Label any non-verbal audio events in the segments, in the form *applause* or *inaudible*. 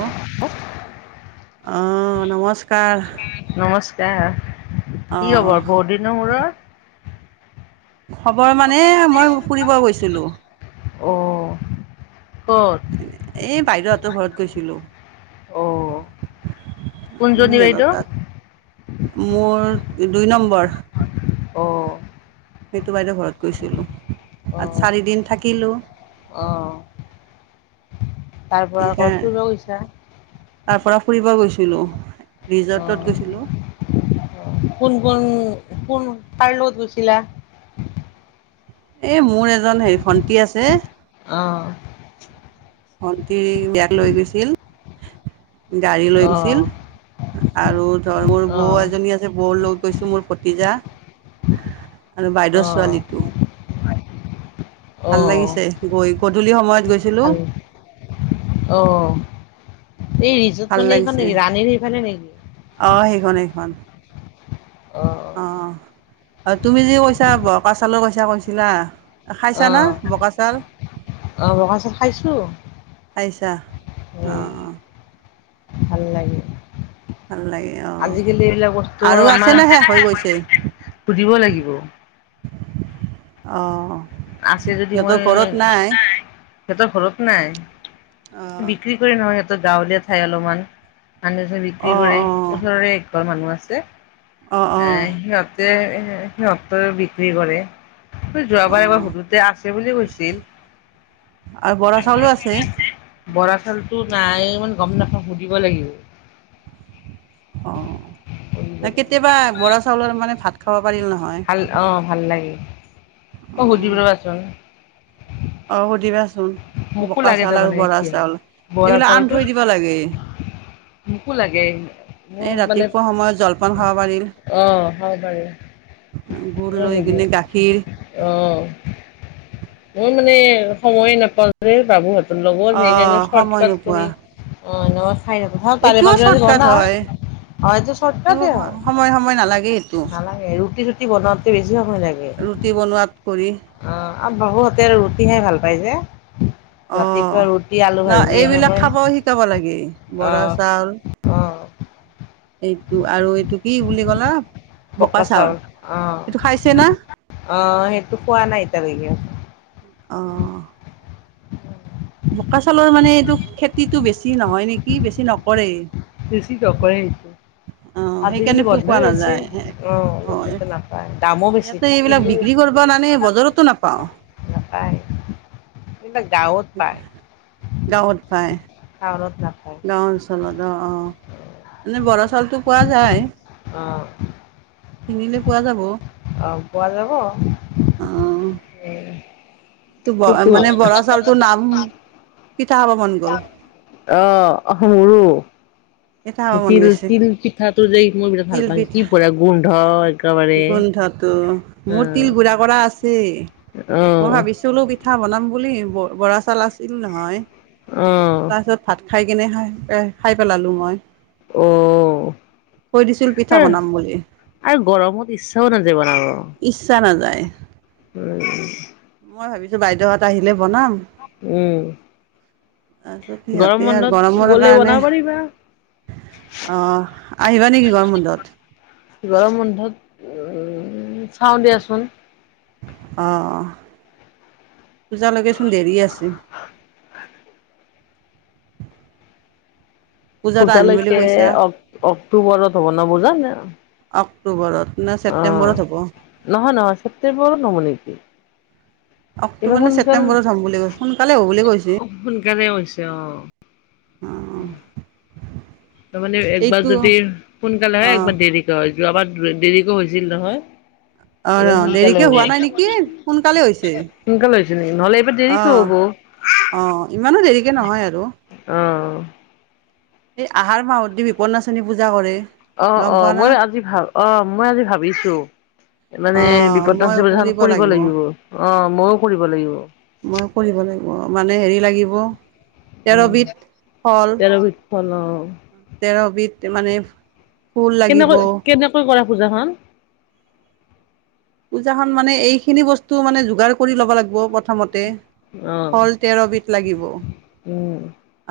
অহ। অ' নমস্কাৰ। নমস্কাৰ কি খবৰ অঁ বহুত দিনৰ মুৰত? খবৰ মানে মই ফুৰিব গৈছিলো। অ' ক'ত? এ' বাইদেউহতৰ ঘৰত গৈছিলো। অ' কুঞ্জনী সিহতৰ বাইদেউ তাত। মোৰ দুই নম্বৰ। অ' সেইটো বাইদেউ ঘৰত গৈছিলো আৰু অ' চাৰিদিন থাকিলো। অ' তাৰ পৰা সেইকাৰ ক'ত ফুৰিব গৈছা? তাৰ পৰা ফুৰিব গৈছিলো ৰিজৰ্টত অ' গৈছিলো। অ' কোন, কোন, কোন কাৰগলত গৈছিলা? এই মোৰ এজন হেৰি ভন্তি আছে। অ' ভন্তিৰ বেগ লৈ গৈছিল গাড়ী লৈ গৈছিল। অ' আৰু ধৰ মোৰ বৌ অ' এজনী আছে বৌ লগ গৈছে মোৰ ভতিজা। আৰু বাইদেউৰ অ' ছোৱালীটো। ভাল অ' লাগিছে গৈ গধূলি সময়ত গৈছে। ভাল অ' এই ভাল মানে এইখন লাগিছে নেকি ৰাণীৰ সেইফালে নেকি আহ সেইখন, সেইখন। অ' অ' তুমি যে কৈছা বকা চাউলৰ কৈছা কৈছিলা। খাইছানা অ' বগাচাউল? অ' বগা চাহ খাইছোঁ খাইছা উম, অ' ভাল লাগে। ভাল লাগে আজিকালি এইবিলাক বস্তু আহ আৰু আমাৰ আছে নে শেষ হৈ গৈছে? সুধিব লাগিব। অ'। আছে যদি সিহঁতৰ ঘৰত নাই মই-ইতোনাই সিহঁতৰ ঘৰত নাই অ বিক্ৰী কৰে নহয় সিহঁতৰ গাঁৱলীয়া ঠাই অলপমান। আনাৰসো অ বিক্ৰী কৰে অ ওচৰৰে একঘৰ মানুহ আছে। অ অ্ এ সিহঁতে সিহঁতেও বিক্ৰী অ কৰেযোৱাবাৰ এবাৰ সু সিহঁতে আছে বুলি কৈছিল। আৰু বৰা চাউলো আছে আমাৰপিনেআছে। বৰা চাউলতো নাই ইমান গম নাপাওঁ সুধিব লাগিব। সুধিব অ কেতিয়াবা লাগিব। বৰা চাউলৰ মানে ভাত খাব পাৰিল নহয়। অ ভাল লাগে। মই সুধিম অ ৰ'বাচোন অ সুধিবাচোন মোকো বোকা লাগে চাউল আৰু তাৰমানে বৰা এতিয়া। চাউল বৰা এইবিলাক আনি চাউলটো থৈ দিব লাগে। মোকো লাগে। মোৰ এই মানে ৰাতিপুৱা সময়ত জলপান খাব পাৰি। অ', খাব পাৰি গুৰ অ', লৈ সুধি কিনে গাখীৰ। অ মই মানে সময় নাপাওঁ যে বাবুহঁত অ লগতনিনি শৰ্ট সময় কাট নোপোৱা কৰি অ ন্ খাই থকো ময়ো তাৰে এইটোও মাজে মাজে চৰ্টকাট বনাওঁ। হয় অ এইটো ৰ্শট কাটে হয় সময় সময় নালাগে এইটো নালাগে ৰুটি চুটি বনাওঁ বেছি সময় লাগে ৰুটি বনোৱাত কৰি অ আৰু বাবুহঁতে ৰুটিহে ভাল পাই যে, অ ৰাতিপুৱা ৰুটি আলু না ভাজি এইবিলাক এনেকৈ খাবওঁ শিকাব লাগে বৰা অ', চাউল। অ', এইটো আৰু এইটো কি বুলি কলা। বোকা চাউল অ এইটো খাইছে না অ সেইটো খোৱা নাই এতিয়া লৈকে? অহ্ *inaudible* বোকা চাউলৰ মানে এইটো খেতিটো বেছি নহয় নেকি বেছি নকৰে। বেছি নকৰে। অ', আজিকালি সেইকাৰণে পো পোৱা বন্ধই হৈছে নাযায়। অ লোকেলটো নাপায় দামো বেছিকিনো। জাকিবানানে বজাৰতো নাপাওঁ পায়। এইবিলাক গাঁৱত। গাঁৱত পাই। টাউনত নাপাই। গাঁও অঞ্চলত অ অ এনে বৰা চাউলটো পোৱা যায় অহ্ কিনিলে পোৱা যাব। অ পোৱা যাব ম অ', এইটো ব মানে বৰা চাউলটোৰ নাম পিঠা খাব মন গ'ল। অহ মোৰো। পিঠা খাব মন তিল গৈছে। তিল পিঠাটো যে এইটো মই বিৰাট ভাল তিল পাওঁ কি পিঠা বঢ়িয়া গোন্ধ। একেবাৰে গোন্ধটো মোৰ অ' তিল গুৰা কৰা আছেই মই অ' ভাবিছিলো পি তিলপিঠা বনাম বুলি ব বৰা চাউল আছিল নহয়। উম', তাৰ পিছত ভাত খাই কেনে খাই খাই পেলালো মই। অ' থৈ দিছিল পিঠা বনাম বুলি। আৰু গৰমত ইচ্ছাও নাযায় বনাব। ইচ্ছা নাযায়। উম। মই ভাবিছো বাইদেউহঁত আহিলে বনাম। উম। তাৰপিছত গৰম সিহঁতে আৰু বন্ধত গৰমৰ গ'লে কাৰণে বনাব পাৰিবা অহ, আহিবা নেকি গৰম বন্ধত? গৰম বন্ধত, উম, চাওঁ দিয়াচোন। অঁ, পূজালৈকেচোন দেৰি আছে। পূজাত আহিম বুলি পূজালৈকে কৈছা অক, অক্টোবৰত হ'ব ন, পূজা! অক্টোবৰত। নে অ', ছেপ্টেম্বৰত হ'ব নহয়, নহয়, ছেপ্টেম্বৰত হ'ব নেকি। এইবাৰ অক্টোবৰ নে সোনকাল অ ছেপ্টেম্বৰত হ'ব বুলি কয়, সোনকালে হ'ব বুলি কৈছে। সোনকালে হৈছে। অ'। তাৰমানে একবাৰ এইটো যদি সোনকালে হয়, অঁ একবাৰ দেৰিকে হয়। যোৱাবাৰ দে-দেৰিকে হৈছিল নহয়। অঁ এইবাৰ অঁ সোনকালে দেৰিকে হ'ব। হোৱা নাই নেকি হৈছে সোনকালে হৈছে নেকি, নহ'লে এইবাৰ দেৰিকে হ'ব। অ', ইমানো দেৰিকে নহয় আৰু। অ'। এই আহাৰ মাহত দি বিপন্ননাচনী পূজা কৰে। অ', গম অ', পোৱা না মই আজি ভাব, অ', মই আজি ভাবিছো। মানে বিপদ নাচনী পূজা কৰিব লাগিব। অ, ময়ো কৰিব লাগিব। মই কৰিব লাগিব, মানে হেৰি লাগিব। উম তেৰবিধ ফল, তেৰ বিধ ফল অ তেৰবিধ মানে ফুল লাগিব। কেনেকৈ *unintelligible* পূজাখন। পূজাখন মানে, এইখিনি বস্তু মানে যোগাৰ কৰি ল'ব লাগিব প্ৰথমতে। অ ফল তেৰবিধ লাগিব। উম।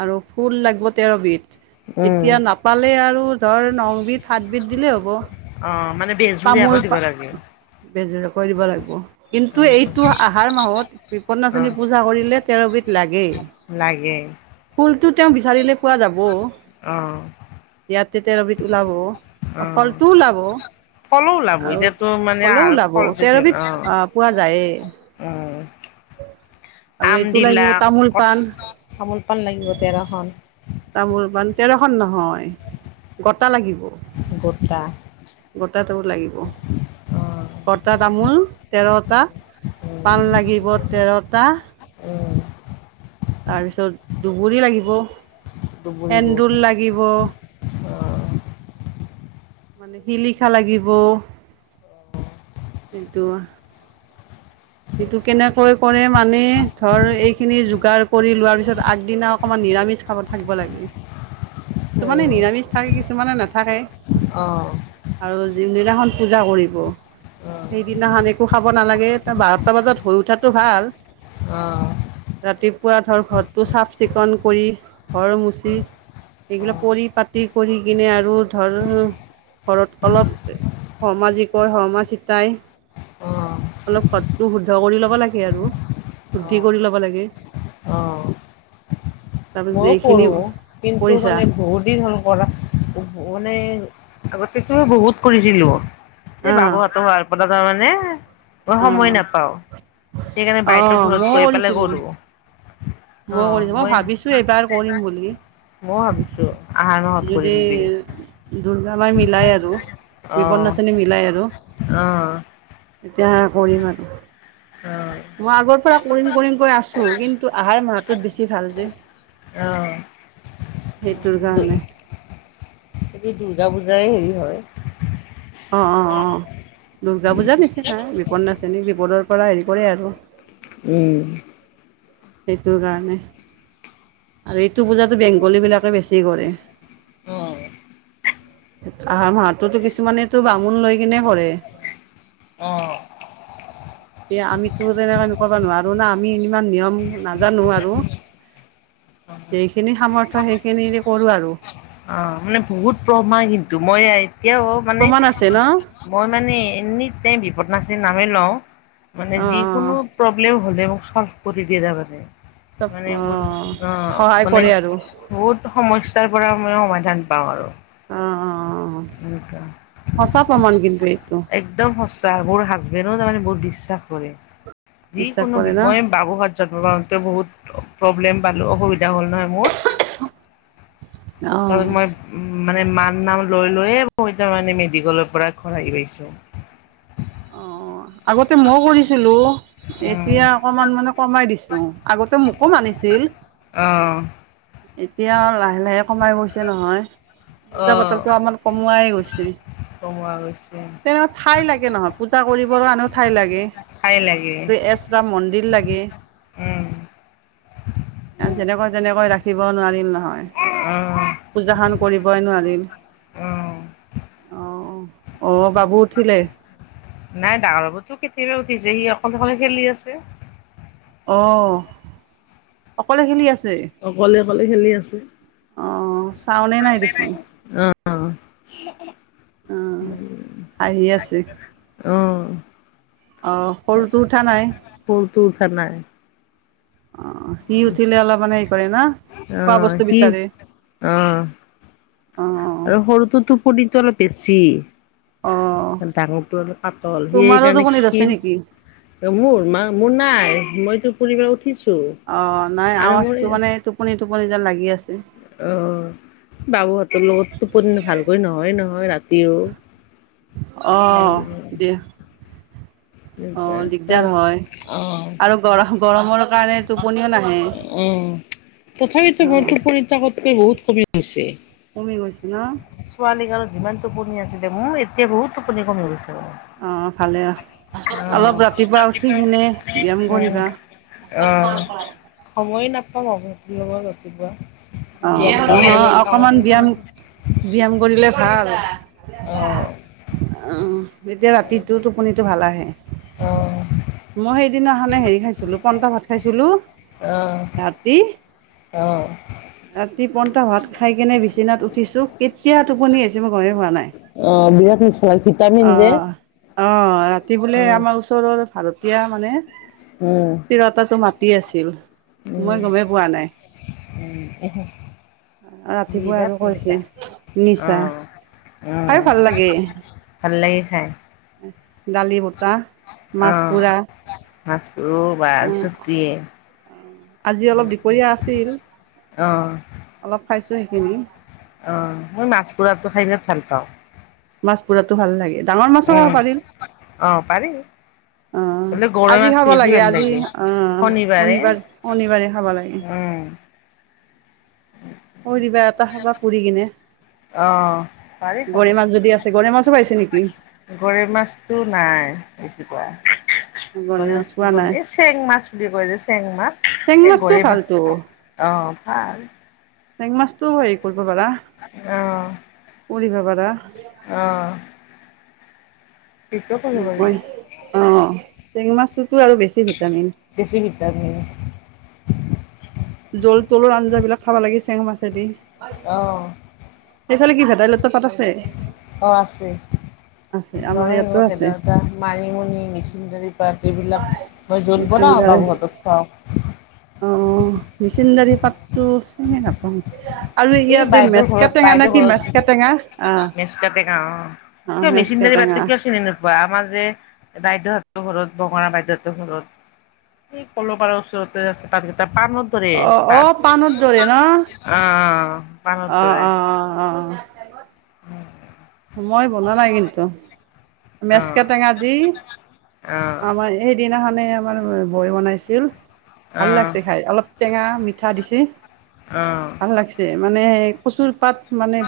আৰু ফুল লাগিব তেৰবিধ। উম এতিয়া নাপালে আৰু ধৰ, ন বিধ, সাতবিধ দিলেই হ'ব। অ, মানে বেযুৰীয়াকৈ দিব লাগে। বেযুৰীয়া কৈ দিব লাগিব। অ কিন্তু এইটো আহাৰ মাহত অ বিপন্নাচনী পূজা কৰিলে তেৰবিধ লাগেই। লাগে। ফুলটো তেওঁ বিচাৰিলে পোৱা যাব। অ'। ইয়াতে তেৰবিধ ওলাব, অ ফলটোও ওলাব। ফলো ওলাব আৰু এতিয়াতো মানে ফলও আহাৰত ওলাব, ফল দিছিল তেৰবিধ অ আহ পোৱা যায়েই। উম। আৰু আম এইটো দিলা, লাগিব তামোল কঠ, পাণ তামোল-পাণ লাগিব তেৰখন। তামোল-পাণ তেৰখন নহয়, গটা লাগিব। গোটা। গোটাটোও লাগিব। অ গটা তামোল তেৰটা, উম পাণ লাগিব তেৰটা। উম তাৰপিছত দুবৰি লাগিব, দুবৰিবোৰ সেন্দুৰ লাগিব। অ শিলিখা লাগিব। কিন্তু- এইটো কেনেকৈ কৰে মানে, ধৰ, এইখিনি যোগাৰ কৰি লোৱাৰ পিছত আগদিনা অকণমান নিৰামিষ খাব থাকব লাগে। কিছুমানে নিৰামিষ থাকে কিছুমানে নাথাকে অ'। আৰু যিদিনাখন পূজা কৰিব, অ সেইদিনাখন একো খাব নালাগে। বাৰটা বজাত হৈ উঠাটো ভাল অ'। ৰাতিপুৱা ধৰ, ঘৰটো চাফ চিকুণ কৰি ঘৰ মুচি এইবিলাক অ', পৰিপাতি কৰি কিনে আৰু ধৰ, ঘৰত অলপ শৰ্মা যি কয় শৰ্মা চিতাই অ', অলপ ঘৰটো শুদ্ধ কৰি ল'ব লাগে আৰু, শুদ্ধি অ', কৰি ল'ব লাগে। *inaudible* মইও এইখিনি কৰো কিন্তু কৰিছা মানে বহুত দিন হল কৰা মানে আগতেতো বহুত কৰিছিলোঁ অ এই বাবু হঁতৰ হোৱাৰ পৰা তাৰমানে মই অ সময় অ নাপাও সেইকাৰণে বাইদেউ ঘৰত ময়ও গৈ পেলাই কৰিছিলোঁ কৰো মই কৰিছোঁ মই ভাবিছো এইবাৰ কৰিম বুলি ময়ো ভাবিছো আহাৰ মাহত যদি কৰিম বুলি দুৰ্গা মাই মিলাই আৰু অ', বিপদনাশিণী মিলাই আৰু অ', এতিয়া কৰিম আৰু অ', মই আগৰ পৰা কৰিম কৰিম কৈ আছো কিন্তু আহাৰ মাহটোত বেছি ভাল যে অ', সেইটোৰ কাৰণে যদি দুৰ্গা পূজাই হেৰি হয় অ, অ, অ, দূৰ্গা উম, পূজাৰ নিচিনাই বিপদ নাশীনী বিপদৰ পৰা হেৰি কৰে আৰু উম সেইটোৰ কাৰণে আৰু এইটো পূজাটো বেংগলী বিলাকে বেছি কৰে আহাৰ মাহতোতো কিছুমানেতো বামুণ লৈ কিনে কৰে অ' এ আমিতো তেনেকে *unintelligible* কৰিব নোৱাৰো না আমি ইমান নিয়ম নাজানো আৰু অ'। যেইখিনি সামৰ্থ‌ সেইখিনি কৰোঁ আৰু অ' মানে বহুত প্ৰমান কিন্তু মই এতিয়াও মানে প্ৰমাণ আছে ন মই মানে এনি টাইম বিপদনাচিনী নামে লও মানে অ অ যিকোনো প্ৰব্লেম হলেও চল্ভ কৰি দিয়ে তাৰ মানে চব মানে অ মোৰ অ' সহায় মানে কৰে আৰু বহুত সমস্যাৰ পৰা মানে সমাধান পাওঁ আৰু অ' অ' এনেকুৱা। সঁচা প্ৰমাণ কিন্তু এইটো একদম সঁচা মোৰ হাজবেণ্ডও তাৰমানে বহুত বিশ্বাস কৰে বিশ্বাস যিকোনো কৰে বিপ না মই বাবুহঁত জন্ম পাওঁতে বহুত প্ৰব্লেম পালো অসুবিধা হ'ল নহয় মোৰ অ *unintelligible* মই মানে মাৰ নাম লৈ লৈয়ে মই তাৰমানে মেডিকেলৰ পৰা ঘৰ আহি পাইছোঁ অ' আগতে মইও কৰিছিলোঁ উম, এতিয়া অকমান মানে কমাই দিছোঁ আগতে মোকো মানিছিল অ' এতিয়া আৰু লাহে লাহে কমাই গৈছে নহয় পুজা অ', পাতলটো আমাৰ কমোৱাই গৈছে কমোৱা গৈছে। তেনেকুৱা ঠাই লাগে নহয় পূজা কৰিবৰ কাৰণেও ঠাই লাগে ঠাই লাগে, এক্সটা মন্দিৰ লাগে উম, আও যেনেকৈ তেনেকৈ ৰাখিব‌ও নোৱাৰিম নহয় অ', পূজাখন কৰিবই নোৱাৰিম অ'। অ' অ' বাবু উঠিলে? নাই ডাঙৰ বাবুতো কেতিয়াবা উঠিছে, সি অকলে অকলে খেলি আছে। অ' অকলে খেলি আছে? অকলে অকলে খেলি আছে। অ', চাওনে নাই দেখোন? অ', অঁ হাঁহি আছে অ'। অঁ, সৰুটো উঠা নাই? সৰুটো উঠা নাই। অ' সি উঠিলে অলপ মানে হেৰি কৰে ন, খোৱা অ', বস্তু সি বিচাৰে? অ'। অঁ আৰু সৰুটোৰ টোপনি অলপ বেছি। অঁ ডাঙৰটো অলপ পাতল, সি সেই তোমাৰো কাৰণে টোপনি ধৰিছে ক্ষীণ। নেকি মোৰ মা মোৰ নাই মইতো ফুৰি পেলাই উঠিছো। অ' নাই আৱাজটো মানে টোপনি টোপনি যেন লাগি আছে। অ' বাবুহঁতৰ লগত টোপনি ভালকৈ নহয়ে নহয় ৰাতিও? অহ অ', দিয়া। অ', দিগদাৰ হয়। আৰু গৰ গৰমৰ কাৰণে টোপনিও নাহে। অ'। *inaudible* কে বহুত কমি গৈছে। কমি গৈছে না? ছোৱালী কালত যিমান টোপনি আছিলে মোৰ, এতিয়া বহুত টোপনি কমি গৈছে। অ', ভালে, অ', অলপ ৰাতিপুৱা উঠি কিনে ব্যায়াম উম, কৰিবা। *inaudible* অ'। সময়ে নাপাওঁ *unintelligible* লব ৰাতিপুৱা। অ ব্যায়াম কৰা নহয় অকমান ব্যায়াম সময়খিনি ব্যায়াম কৰিলে ভাল। অহ, অ', তেতিয়া ৰাতিটো টোপনিটো ভাল আহে। অ', অ', মই সেইদিনাখনে হেৰি খাইছিলোঁ পন্তা ভাত খাইছিলোঁ। তাত দি অ'। ৰাতি পন্তা ভাত খাইকিনে বিচনাত উঠিছোঁ, কেতিয়া টোপনি আহিছেঁ মই গ'মে পোৱা নাই। অ', বিৰাট নিছা হয় ভিটামিন অ যে। অ', ৰাতি বোলে উম। আমাৰ ওচৰৰ ভাড়াতীয়া মানে তিৰোতাটো মাতি আছিল, মই গ'মেই পোৱা নাই। *inaudible* ৰাতিপুৱা আৰু বিৰাট কৈছে নিচা। নিছা অহ, খাই হয়। ভাল লাগে ভাল লাগে খায়। দালি বটা, মাছ অ', পোৰা মাছ ৰ'বা জুতিয়ে। আজি অলপ দুপৰীয়া আছিল, অ', অলপ খাইছোঁ সেইখিনি। অ', মই মাছ পোৰাটো খাই বিৰাত ভালপাওঁ। মাছ পোৰাতো ভাললাগে। ডাঙৰ মাছো খাব উম, পাৰি। অ', পাৰি। অ', হ'লে গৰৈ আজি মাছটো খাব বেছি লাগে ভাল আজি অ', শনিবাৰে শনিবাৰ, শনিবাৰে খাব লাগে। উম, শনিবাৰে এটা খাবা পুৰি কিনে। অ', পাৰি খাব গৰৈ মাছ যদি আছে, গৰৈ মাছো পাইছে নেকি? গৰৈ মাছটো নাই দেখি পোৱা। গৰৈ মাছ পোৱা মাছটো, নাই এই চেং মাছ বুলি কয় যে চেং মাছ এই গৰৈ মাছ ফাল্টু অ', ভাল। চেং মাছটো হেৰি কৰিব পাৰা, অ', পুৰিব পাৰা। অ'। পিকো কৰিব পাৰি। নকয় অ', চেং মাছটোতো আৰু বেছি ভিটামিন। বেছি ভিটামিন। জোল তোলৰ আঞ্জাবিলাক খাব লাগে, চেং মাছেদি। অ'। সেইফালে কি ভেদাইলতা পাত আছে? অ', আছে আছে আমাৰ ইয়াতো নৰসিংহ আছে ভেদাইলতা মানিমুনি, মেছেণ্ডৰি পাত এইবিলাক মই জোল বনাওঁ মেচিনদাৰে বাবুহঁতক খোৱাওঁ। অ', অ' মেছেণ্ডৰি পাতটো চিনি নাপাওঁ। আৰু এই ইয়াতে বাইদেউৰ মেচকা ঘৰত টেঙা বাইদেউৰ নেকি ঘৰত মেচকা টেঙা অ', মেচকাতে গাওঁ অ'। অ', কিয় মেচিনদাৰী মেচকা পাতটো টেঙা। কিয় চিনি আমাৰ যে বাইদেউহঁতৰ ঘৰত বঙৰা বাইদেউহঁতৰ ঘৰত সে ক'লপাৰৰ ওচৰত তাতে আছে পাতগেটা পানৰ দৰে, অ অ পাণৰ দৰে ন তাত অ', অ'। পাণৰ অ', দৰে। অ', অ', অ'। *unintelligible* মই বনোৱা নাই কিন্তু, মেচকে অ', টেঙা দি অ', আমাৰ এ সেইদিনাখানেই আমাৰ বৌৱে বনাইছিল ভাল অ', লাগছে খাই, অলপ টেঙা মিঠা দিছি অ'। ভাল লাগিছে মানে কচুৰ পাত মানে